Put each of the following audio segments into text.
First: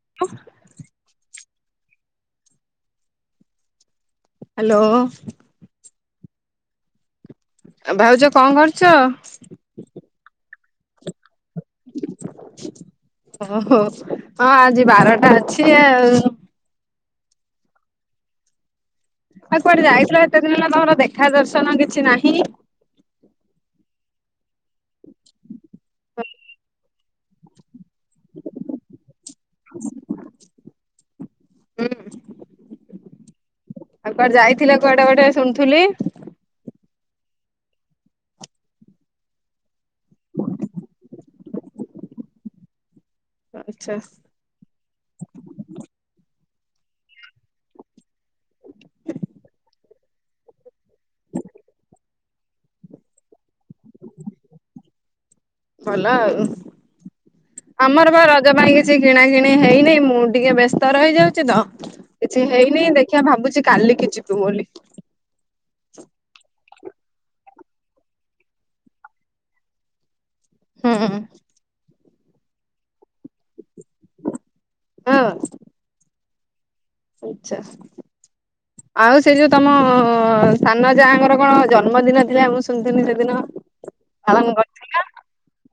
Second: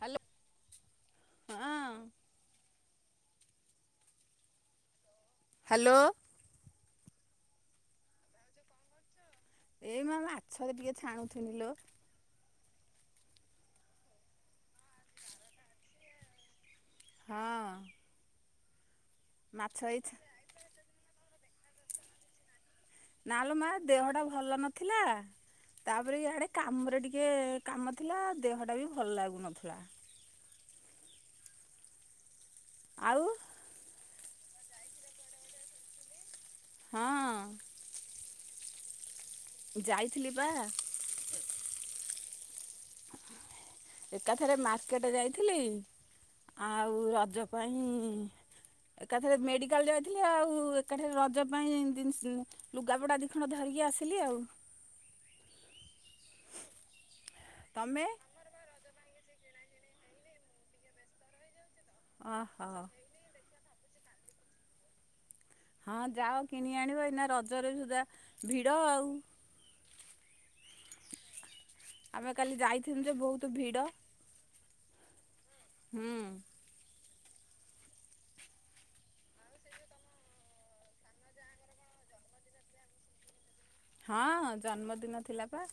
Hello ଆଃ ହଁ। Hello. ଲୋ ଆ, ଭାଉଜ କଣ କରୁଛ? ଏଇ ମୋ ମାଛରେ ଟିକେ ଛାଣୁ ଥିନି ଲୋ। ଓହୋ ହଁ ଆଜି ବାରଟା ଅଛି ଆଉ। ହଁ। ଆଉ ମାଛ କୁଆଡେ ଏଇ ଛା ଯାଇଥିଲ ଏତେ ଦିନ ହେଲା ତୋମର ଦେଖା ଦର୍ଶ ସମାନ କିଛି ନାହିଁ। ନାଆଲୋ ମା ଦେହ ଟା ଭଲ ନଥିଲା ତାପରେ ଇଆଡେ କାମରେ ଟିକେ କାମ ଥିଲା ଦେହଟା ବି ଭଲ ଲାଗୁନଥୁଲା। ହୁଁ, ଆଉ ଆଉ କୁଆଡେ ଯାଇଥିଲ କୁଆଡେ ଗୋଟେ ଶୁଣୁଥୁଲି? ହଁ। ଯାଇଥିଲି ପା ଆଚ୍ଛା। ଏକାଥରେ ମାର୍କେଟ୍ ଯାଇଥିଲି। ଆଉ ରଜ ପାଇଁ ଏକାଥରେ ମେଡ଼ିକାଲ୍ ଯାଇଥିଲି ଆଉ ଏକାଠି ରଜ ପାଇଁ ଦିନିଷ ଲୁଗାପଟା ଦୀଖଣ୍ଡ ଧରିକି ଆସିଲି ଆଉ। ଭଲ ଆଉ। ତମେ? ଆମର ବା ରଜ ପାଇଁ କିଛି କିଣା କିିଣି ହେଇନି ମୁଁ ଟିକେ ବ୍ୟସ୍ତ ରହିଯାଉଚି ତ। କିଛି ଓହୋ। ହେଇନି ଦେଖିବା ଭାବୁଚି କାଲିକି ଯିବୁ ବୋଲି। ହଁ ଯାଅ କି କିଣି ଆଣିବ ଏଇନା ରଜରେ ସୁଦ୍ଧା ଭିଡ଼ ଆଉ। ହୁଁ। ଆମେ କାଲି ଯାଇଥିଲୁ ଯେ ବହୁତ ଭିଡ। ହୁଁ। ହୁଁ ଆଛା ଆଉ ସେ ଯୋଉ ତମ ସାନ ଯାହାଙ୍କର କଣ ଜନ୍ମଦିନ ଥିଲା ମୁଁ ଶୁଣିଥିନି ସେଦିନ। ପାଳନ ହଁ କରିଥିଲ ଜନ୍ମଦିନ ଥିଲା ପା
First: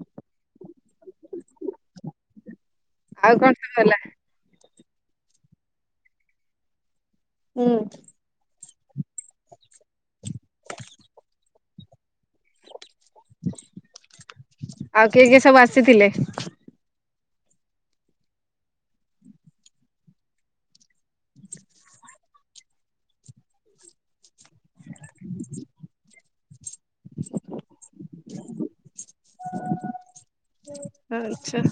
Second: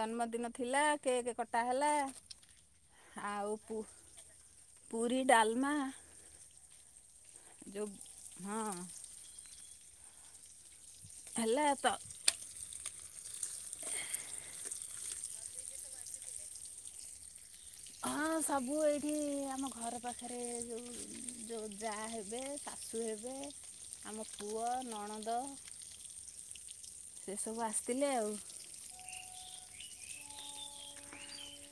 ଜନ୍ମଦିନ ଥିଲା। କେକେ କଟା ହେଲା। ଆଉ କଣ ସବୁହେଲା। ପୁରୀ ଡାଲମା। ହୁଁ। ଯୋଉ ହଁ। ହେଲା ତ। ହ ଆଉ କିଏ କିଏ ସବୁ ଆସିଥିଲେ? ହଁ ସବୁ ଏଇଠି ଆମ ଘର ପାଖରେ ଯେଉଁ ଯେଉଁ ଯା ହେବେ ଶାଶୁ ହେବେ ଆମ। ପୁଅ ନଣନ୍ଦ। ସେ ସବୁ ଆସିଥିଲେ ଆଉ। ଆଚ୍ଛା।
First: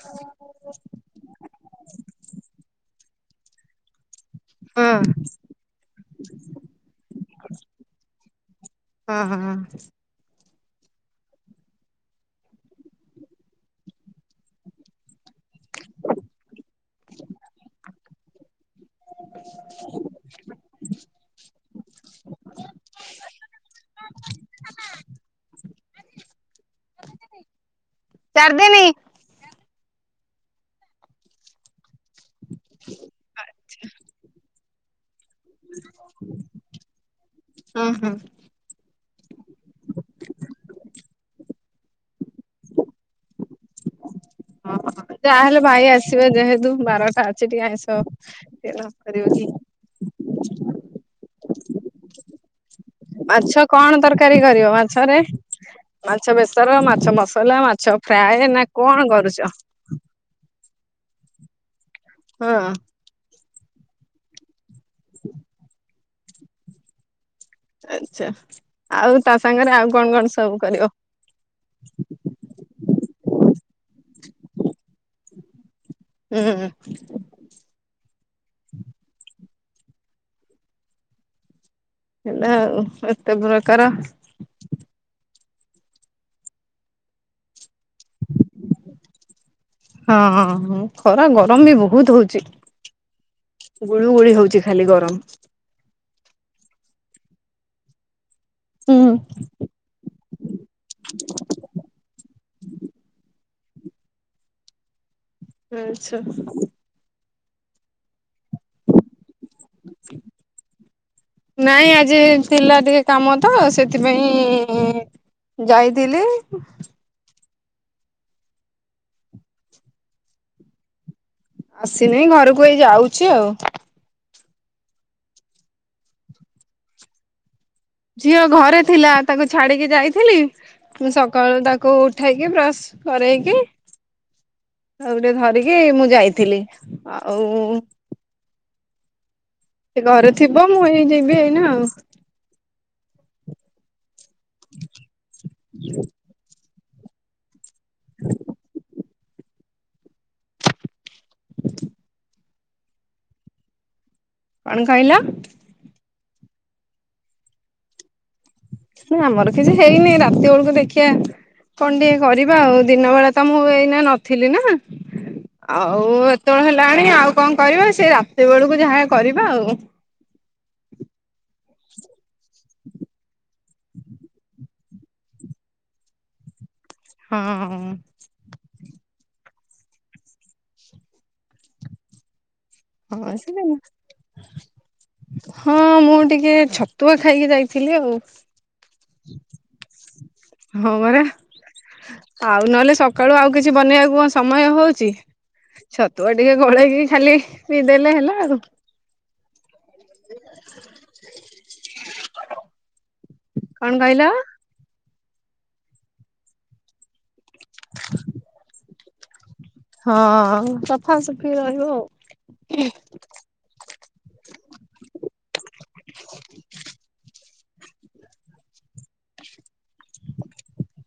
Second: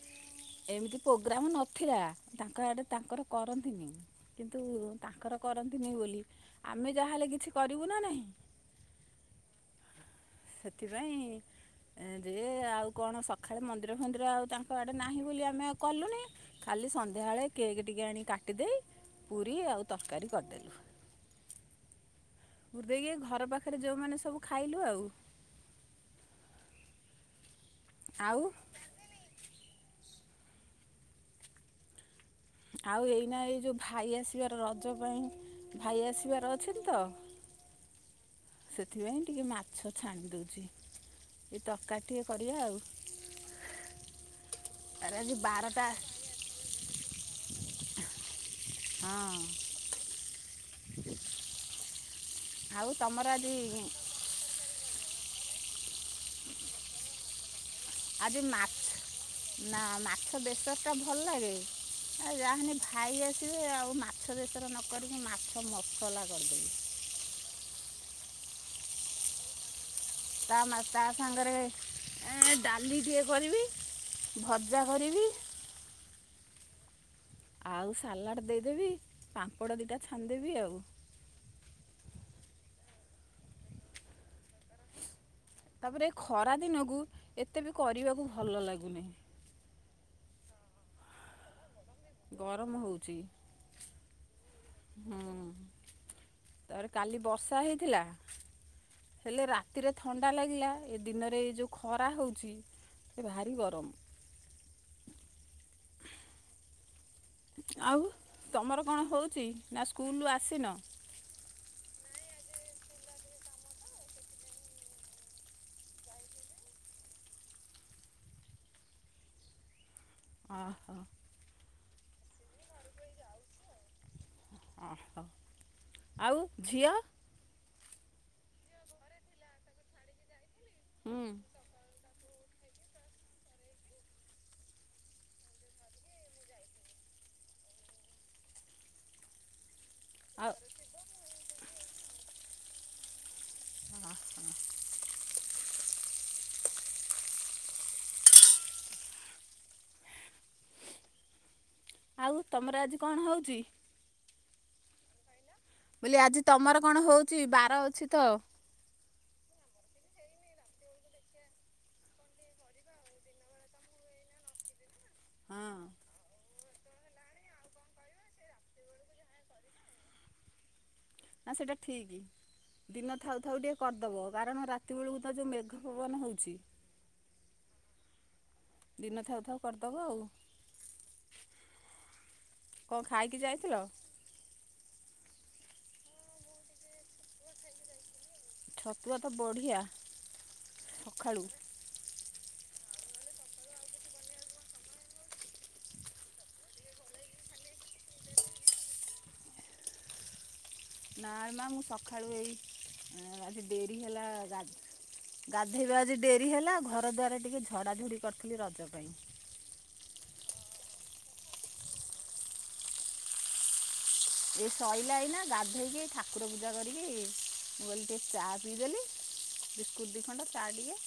ଏମିତି ପ୍ରୋଗ୍ରାମ ନଥିଲା ତାଙ୍କ ଆଡ଼େ ତାଙ୍କର। କରନ୍ତିନି। କିନ୍ତୁ ହଁ ତାଙ୍କର କରନ୍ତିନି ବୋଲି ଆମେ ଯାହାହେଲେ କିଛି କରିବୁ ନା ନାହିଁ। ହଁ ହଁ ସେଥିପାଇଁ ଯେ ଆଉ କଣ ସକାଳେ ମନ୍ଦିର ଫନ୍ଦିର ଆଉ ତାଙ୍କ ଆଡ଼େ ନାହିଁ ବୋଲି ଆମେ କଲୁନି କାଲି ସନ୍ଧ୍ୟାବେଳେ କେକ୍ ଟିକେ ଆଣି କାଟିଦେଇ। ପୁରୀ ଆଉ ତରକାରୀ କରିଦେଲୁ। ପୁର ଦେଇକି ଏଇ ଘର ପାଖରେ ଯୋଉମାନୋନ ସବୁ ଖାଇଲୁ ଆଉ। ଆଉ ଚାରଦିନି। ଆଉ ଏଇନା ଏଇ ଯୋଉ ଭାଇ ଆସିବାର ର ଜ ପାଇଁ। ଭାଇ ଆସିବାର ଅଛନ୍ତି ତ ହଁ ହଁ। ସେଥିପାଇଁ ଟିକେ ମାଛ ଛାଣି ଦେଉଛି। ତକାରି ଟିକଏ କରିବା ଆଉ। ଓୋ ଆରେ ଆଜି ଯାହାହେଲେ ବାରଟା ଭାଇ ଆସିବେ ଯେହେତୁ ବାରଟା ଅଛି। ଛି ଟିକେ ଆଇଁସ। ନକରିବ ହଁ କି। ଆଉ ତମର ଆଜି ମାଛ କଣ ତରକାରୀ କରିବ ମାଛ ମାଛରେ ମାଛ ବେସର ମାଛ ମସଲା ମା ଛ ଆଜି ଫ୍ରାଏ ନା ମାଛ କଣ କରୁଛ? ଟା ଭଲ ଲାଗେ ଆଉ ହଁ। ଯାହାନି ଭାଇ ଆ ଆଉ ମାଛ ବେଶ ନ କରିକି ମାଛ ମ କଲା କରିର୍ଦିନ ଆଛା ଆଉ ତା ସାଙ୍ଗରେ ଆଉ କଣ କଣ ସବୁ ତା କରିବ? ତା ସାଙ୍ଗରେ ଏ ଡାଲିଟିଏ କରିବି ଭଜା କରିବି ହୁଁ। [inaudible] ଆଉ ସାଲାଡ଼ ଦେଇଦବି ପା ପୋଡ଼ ଦୁଇଟା ଛାଣିଦେବି ଆଉ। ହେଲା ଏତେ ପ୍ରକାର ତାପରେ ଏ ଖରା ଦିନକୁ ଏତେ ବି କରିବାକୁ ଭଲ ଲାଗୁନିଁ। ହଁ ଖରା ଗରମ ବି ବହୁତ ବହୁତ ଗରମ ହେଉଛି ହଉଛି ଗୁଳୁ ଗୁଳି ହଉଛି ଖାଲି ଗରମ ତା ପରେ କାଲି ବର୍ଷା ହେଇଥିଲା। ହୁଁ। ହେଲେ ରାତିରେ ଥଣ୍ଡା ଲାଗିଲା ଏ ଦିନରେ ଏଇ ଯୋଉ ଖରା ହେଉଛି ଏ ଭାରି ଗରମ। ପଟମ୍। [inaudible] ହୁଁ ଆଚ୍ଛା। ଆଉ ତମର କଣ ହଉଛି ନା ସ୍କୁଲରୁ ଆସିନ। [inaudible] ନାଇଁ ଆଜି ଥିଲା ଟିକେ କାମ ତ ସେଥିପାଇଁ ଯାଇଥିଲି। ଓହୋ। ଆସିନି ଘରକୁ ଏଇ ଯାଉଛି ଆଉ। ଓହୋ ଆଉ ଝିଅ? ଝିଅ ଘରେ ଥିଲା ତାକୁ ଛାଡିକି ଯାଇଥିଲି ମୁଁ ହୁଁ ସକାଳୁ ତାକୁ ଉ ଠେଇକି ବ୍ରସ କରରେଇକି ଆଉଟିକେ ଧରିକି ମୁଁ ଯାଇଥିଲି ଆଉ ସେ ଘରେ ଆଉ ଥିବ ମୁଁ ଏଇ ଯିବି ଏଇନା ଆଉ। ଓ ହୋ। [inaudible] ଆଉ ତମର ଆଜି କଣ ହଉଛି? କଣ କହିଲ? ବୋଲି ଆଜି ତମର କଣ ହଉଛି ବାର ଅଛି ତ। ନା ଆମର କିଛି ହେଇନି। ରାତି ବେଳକୁ ଦେଖିବା, କଣ ଟିକେ କରିବା। ଆଉ ଦିନ ବେଳେ ତ ମୁଁ ଏଇନା ନଥିଲି ନା ଆଉ। ଏତେବେଳେ ହେଲାଣି ଆଉ କଣ କରିବା ସେ ରାତି ବେଳକୁ ଯାହା କରିବା ଆଉ। ନା, ସେଇଟା ଠିକ୍। ଦିନ ଥାଉ ଥାଉ ଟିକେ କରିଦବ। କାରଣ, ରାତି ବେଳକୁ ତ ଯେଉଁ ମେଘ ପବନ ହେଉଛି। ହଁ। ଦିନ ଥାଉ ଥାଉ କରିଦବ ଆଉ। କ'ଣ ହଁ ଖାଇକି [unintelligible] ଯାଇଥିଲ ସିଲାନି। ହଁ ମୁଁ ଟିକେ ଛତୁଆ ଖାଇକି ଯାଇଥିଲି ଆଉ। ଛତୁଆ ତ ବଢ଼ିଆ। ହଁ ମରା ସକାଳୁ ଆଉ ନହେଲେ, ସକାଳୁ ଆଉ କିଛି ବନେଇବାକୁ କଣ ସମୟ ହଉଛି? ଛତୁଆ ଟିକେ ଗୋଳେଇକି ଖାଲି ପିଇ ଦେଲେ, ହେଲା ଆଉ। [inaudible] ନା ରେ ମା, ମୁଁ ସକାଳୁ ଏଇ ଆଜି କଣ ଡେରି କହିଲ? ହେଲା, ରା ଗାଧେଇବା ଆଜି ଡେରି ହେଲା ଘର ଦ୍ବାର ଟିକେ ଝଡ଼ାଝଡ଼ି କରିଥିଲି ରଜ ପାଇଁ। ହଁ ସଫାସୁଫି ରହିବ ଆଉ। [inaudible] ଶୋଇଲା ଏଇନା ଗାଧୋଇକି ଠାକୁର ପୂଜା କରିକି ମୁଁ ଗଲି ଟିକେ ଚା ପିଇଦେଲି ବିସ୍କୁଟ୍ ଦୁଇ ଖଣ୍ଡେ ଚା ଟିକେ।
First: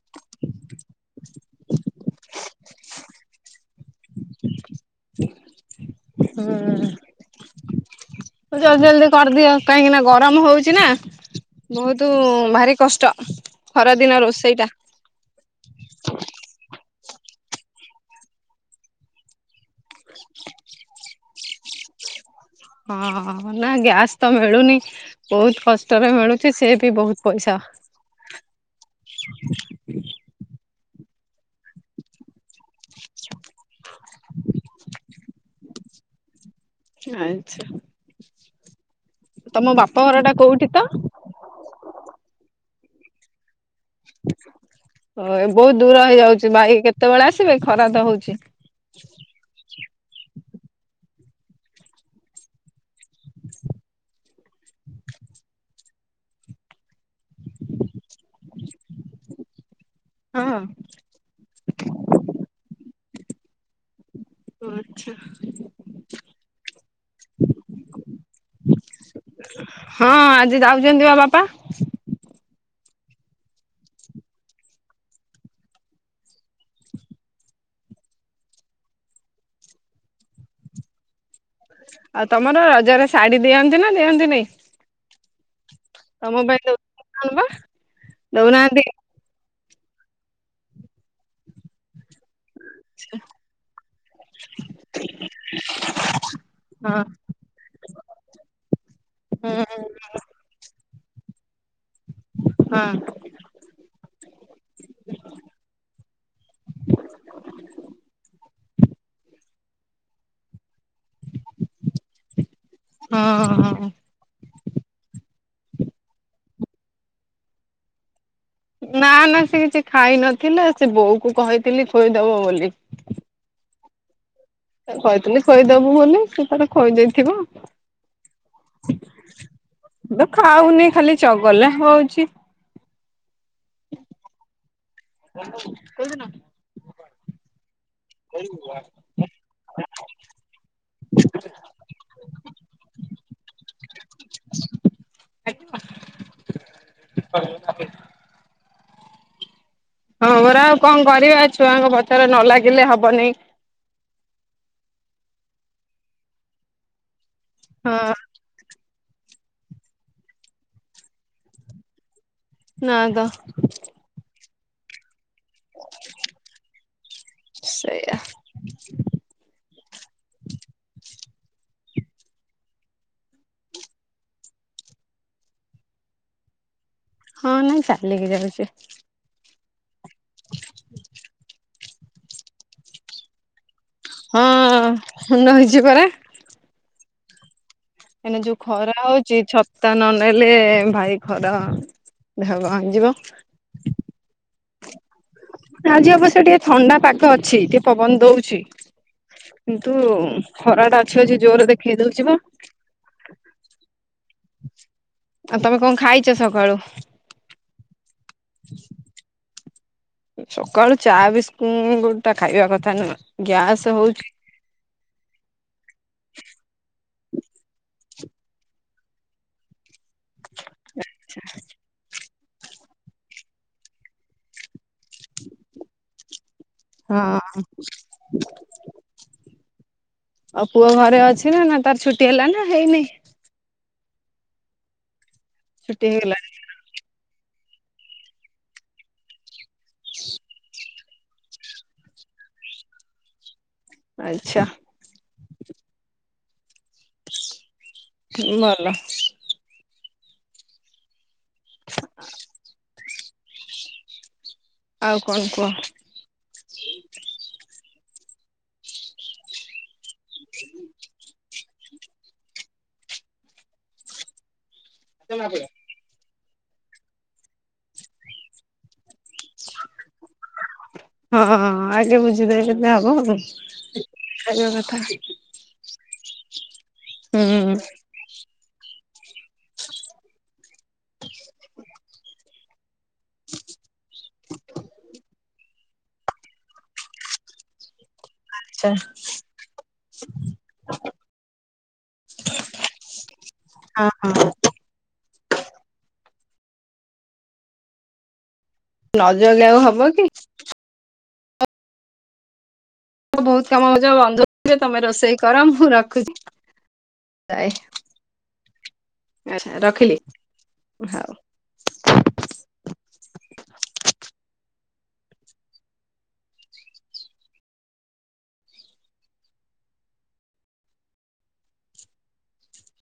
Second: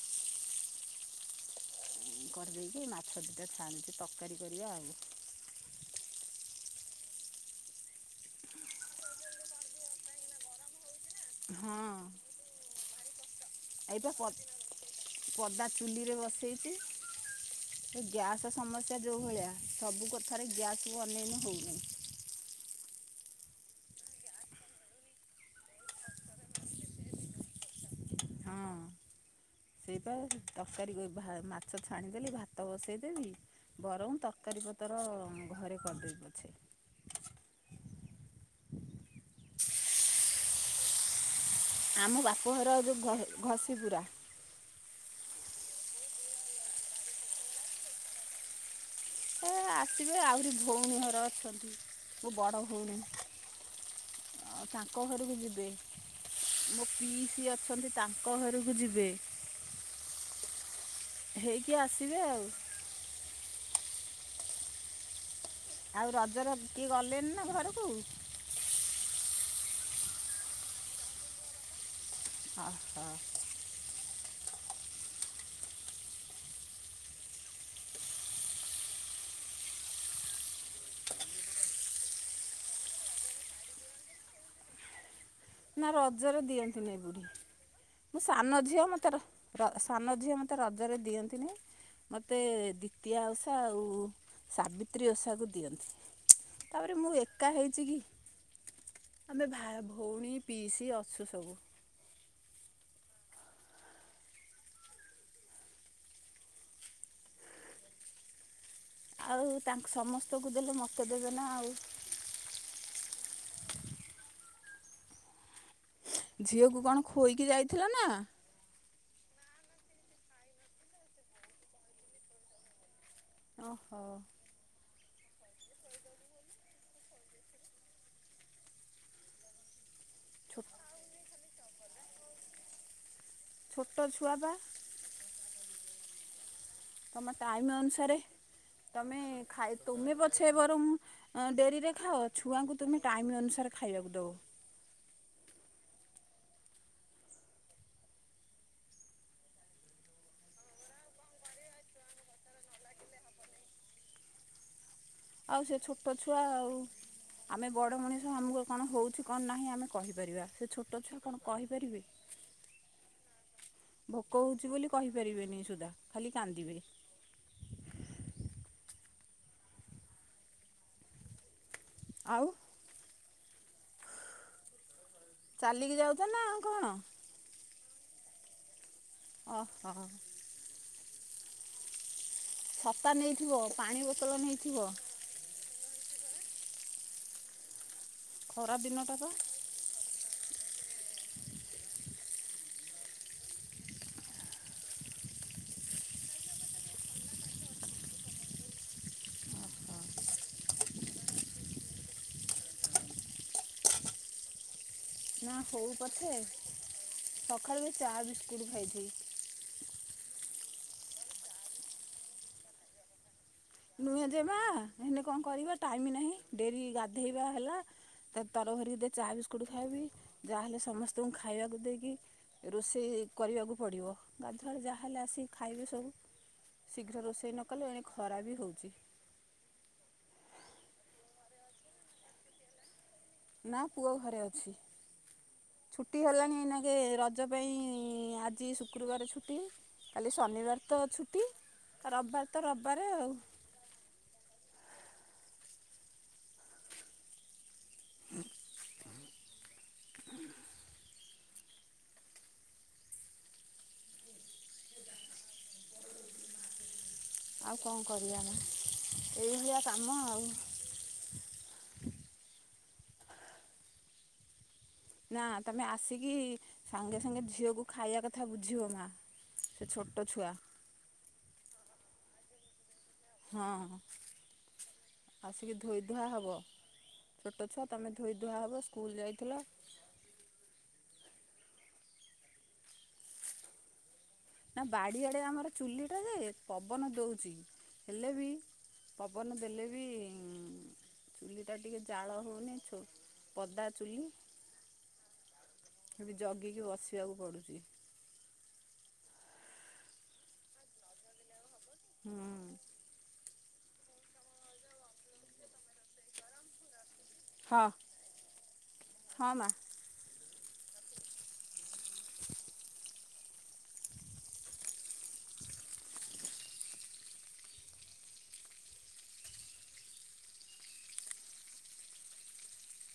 କରିଦେଇକି ମାଛ ଦୁଇଟା ଛାଣୁଛି ତରକାରୀ କରିବା ଆଉ। ହୁଁ। ଜଲଦି ଜଲଦି କରିଦିଅ, କାହିଁକି ନା ଗରମ ହଉଛିି ନା? ହଁ ବହୁତ ଭାରି କଷ୍ଟ। [inaudible] ଏଇପା ଖରାଦିନ ପ- ରୋଷେଇଟା ପଦା ଚୁଲିରେ ବସେଇଛି। ଏ ଗ୍ୟାସ୍ ସମସ୍ୟା, ଯଉଭଳିଆ ସବୁ କଥାରେ ଗ୍ୟାସ୍ କୁ ଅନେଇଲେ ହଉନାହିଁ। ହଁ ନା ଗ୍ୟାସ ତ ମିଳୁନି ବହୁତ କଷ୍ଟରେ ମିଳୁଛି ସେ ବି ବହୁତ ପଇସା। ହଁ ସେଇପା ତରକାରୀ କରି ଭା ମାଛ ଛାଣିଦେଲେ ଭାତ ଭାତ ବସାଇ ଦେବି ବରଂ ତରକାରୀ ପତ୍ର ଘରେ କରିଦେବି ପଛେ ଆଛା। ତମ ବାପା ଘର ଟା କୋଉଠି ତ? ଆମ ବାପଘର ଯୋଉ ଘ ଘସି ପୁରା ହଁ ବହୁତ ଦୂର ହେଇଯାଉଛି, ଭାଇ କେତେବେଳେ ଆସିବେ ଖରା ତ ହଉଛି। ଏ ଆସିବେ ଆହୁରି ଭଉଣୀ ଘର ଅଛନ୍ତି। ମୋ ବଡ଼ ଭଉଣୀ, ତାଙ୍କ ଘରକୁ ଯିବେ। ମୋ ପିଇ ସିଏ ଅଛନ୍ତି। ତାଙ୍କ ଘରକୁ ଯିବେ, ହଁ। ହେଇକି ଆସିବେ ଆଉ। ଓ ଆଚ୍ଛା। ଆଉ ରଜର କିଏ ଗଲେନି ନା ଘରକୁ ହଁ ଆଜି ଯାଉଛନ୍ତି ବା ବାପା। ଆ ହୋ। ଆଉ ତମର ରଜରେ ଶାଢୀ ଦିଅନ୍ତି ନା ଦିଅନ୍ତିନି? ନା ତମ ରଜରେ ପାଇଁ ଦିଅନ୍ତିନି ଦଉନାହାନ୍ତି ବା ମୁଁ ସାନ ଦଉନାହାନ୍ତି ଝିଅ ମୋତେ ର ସାନ ଝିଅ ମତେ ରଜରେ ଦିଅନ୍ତିନେଇ ମତେ ମୋତେ ଦ୍ୱିତୀୟା ଓଷା ଆଉ ସାବିତ୍ରୀ ଓଷାକୁ ଦିଅନ୍ତି। ତାପରେ ହଁ ମୁଁ ଏକା ହେଇଛି କି ଆମେ ହଁ ଭାଇ ଭଉଣୀ ପିଇସୀ ଅଛୁ ସବୁ। ହଁ। ଆଉ ତାଙ୍କ ସମସ୍ତଙ୍କୁ ଦେଲେ ମତେ ତ ଦେବେ ନା ଆଉ ହଁ। ଝିଅକୁ କଣ ଖୋଇକି ଯାଇଥିଲା ନା? ନା ନା ସେ କିଛି ଖାଇ ନଥିଲା ସେ ବୋଉ କୁ କହିଥିଲି ଖୋଇଦବ ବୋଲି। ଓହୋ। କହିଥିଲି ଖୋଇଦବୁ ବୋଲି ସେ ତାର ଖୋଇଦେଇଥିବ। ଇଏ ତ ଖାଉନି ଖାଲି ଚ ଗଲା ହଉଛି। ଛୋଟ ଛୁଆ ବା କୋଉଦିନ? ତମ ଟାଇମ ଅନୁସାରେ ସାରେ ତମେ ଖାଇ ତୁମେ ପଛେ ବରଂ ଡେରିରେ ଖାଅ ଛୁଆଙ୍କୁ ତୁମେ ଟାଇମ୍ ଅନୁସାରେ ଖାଇବାକୁ ଦବ। [unintelligible] ହଁ ମୋରା ଆଉ କଣ କରିବା ଛୁଆଙ୍କ ପଛରେ ନ ଲାଗିଲେ ହବନେଇ। ଆଉ ସେ ଛୋଟ ଛୁଆ ଆଉ। ଆମେ ବଡ ହଁ ମଣିଷ ଆମକୁ କଣ ହଉଛୁ। କଣ ନାହିଁ ଆମେ କହିପାରିବା ସେ ଛୋଟ ଛୁଆ କଣ କହିପାରିବେ। ନାଁ ତ ଚି ବୋଲି କହି ପାରିବେନି ସୁଦ୍ଧା ଖାଲି କାନ୍ଦିବେ। ସେଇଆ। ଆଉ ଚାଲିକି ଯାଉଛ ନା କଣ? ହଁ ନାଇଁ ଚାଲିକି ଯାଉଛି? ଓହୋ। ଛତା ନେଇଥିବ। ପାଣି ବୋତଲ ହଁ ନେଇଥିବ ହଁ ମୁଁ ନଇଛି ପରା। କାଇଁନା ଯୋଉ ଖରା ଦିନଟା ପା ହଉଛି ଛତା ନ ନେଲେ ହେଲେ ଭାଇ ଖରା ଦେହ କଣ ହେଇଯିବ। ଆଜି ଅବଶ୍ୟ ଟିକେ ଥଣ୍ଡା ପାଗ ଅଛି ଟିକେ ପବନ ଦଉଛି କିନ୍ତୁ ଖରାଟା ଅଛି ଅଛି ଜୋରରେ ଦେଖେଇ ଦଉଛି ବା। ଆଉ ନା ତମେ କଣ ହଉ ଖାଇଛ ପଛେ ସକାଳୁ ସକାଳୁ ବି ଚା ବିସ୍କୁଟ୍ ଖାଇଛି। ସକାଳୁ ଚା ବିସ୍କୁଟ ଗୋଟା ଖାଇବା କଥା ନୁହଁ। ଗ୍ୟାସ ନୁହେଁ ହଉଛି ଯବା ହେନ କଣ କରିବା ଟାଇମ ନାହିଁ ଡେରି ଗା ଧେଇବା ହେଲା ତର ଭରିରେ ଚା ବିସ୍କୁଟ ଖାଇବି ଯାହାହେଲେ ସମସ୍ତଙ୍କୁ ଖାଇବାକୁ ଦେଇକି ରୋଷେଇ କରିବାକୁ ପଡ଼ିବ ଗାଧୁଆଡ଼ ଯାହାହେଲେ ଆସିକି ଖାଇବେ ସବୁ ଶୀଘ୍ର ହଁ ରୋଷେଇ ନ କଲେ ଏଣେ ଖରା ବି ଆଉ ପୁଅ ଘରେ ଅଛି ନା ନା ତାର ଛୁଟି ହେଲା ନାଁ ହେଇନି? ନାଁ ପୁଅ ଘରେ ଅଛି। ଛୁଟି ହେଲାଣି ଏଇନା କେ ରଜ [inaudible] ଆଜି ଶୁକ୍ରବାର ଛୁଟି କାଲି ଶନିବାର ତ ଛୁଟି ରବିବାର ତ ରବିବାର ଆଉ ଆଚ୍ଛା। ଭଲ [inaudible] ଆଉ କଣ କୁହ? ଆଉ କଣ କରିବା ନାଁ ଏଇଭଳିଆ କାମ ଆଉ [inaudible] ନାଁ ତମେ ଆସି କି ସାଙ୍ଗେ ସାଙ୍ଗେ ଝିଅକୁ ଖାଇବା କଥା ବୁଝିବ ମା ସେ ଛୋଟ ଛୁଆ ହଁ ଆଗେ ବୁଝିଦେବେ। ହଁ ଯାହାହେବ ଖାଇବା କଥା। ଧୂଆ ହବ। ଛୋଟ ହୁଁ ଛୁଆ ତମେ ଧୋଇ ଧୂଆ ହେବ ସ୍କୁଲ ଯାଇଥିଲ। [inaudible] [inaudible] ନା ବାଡ଼ିଆଡେ ଆମର ଚୁଲିଟା ଯେ ପବନ ଦଉଛି। ହେଲେ ବି ଆଛା ପବନ ଦେଲେ ବି ଚୁଲିଟା ଟିକେ ଜାଳ ହେଉନି ଛୋ ପଦା ଚୁଲି ହଁ ହଁ ଜଗିକି ବସିବାକୁ ପଡ଼ୁଛି। ନଜଗିଲେ ଆଉ ହବ କି। ହୁଁ। ମୋ ବହୁତ କାମ ହଉଛି ମୋ ବନ୍ଧୁ ଆସିବେ ତମେ ରୋଷେଇ କର ମୁଁ ରଖୁଛି। ଯାଏ ହଁ ହଁ ମା। ଆଛା ରଖିଲି। ହଉ [inaudible]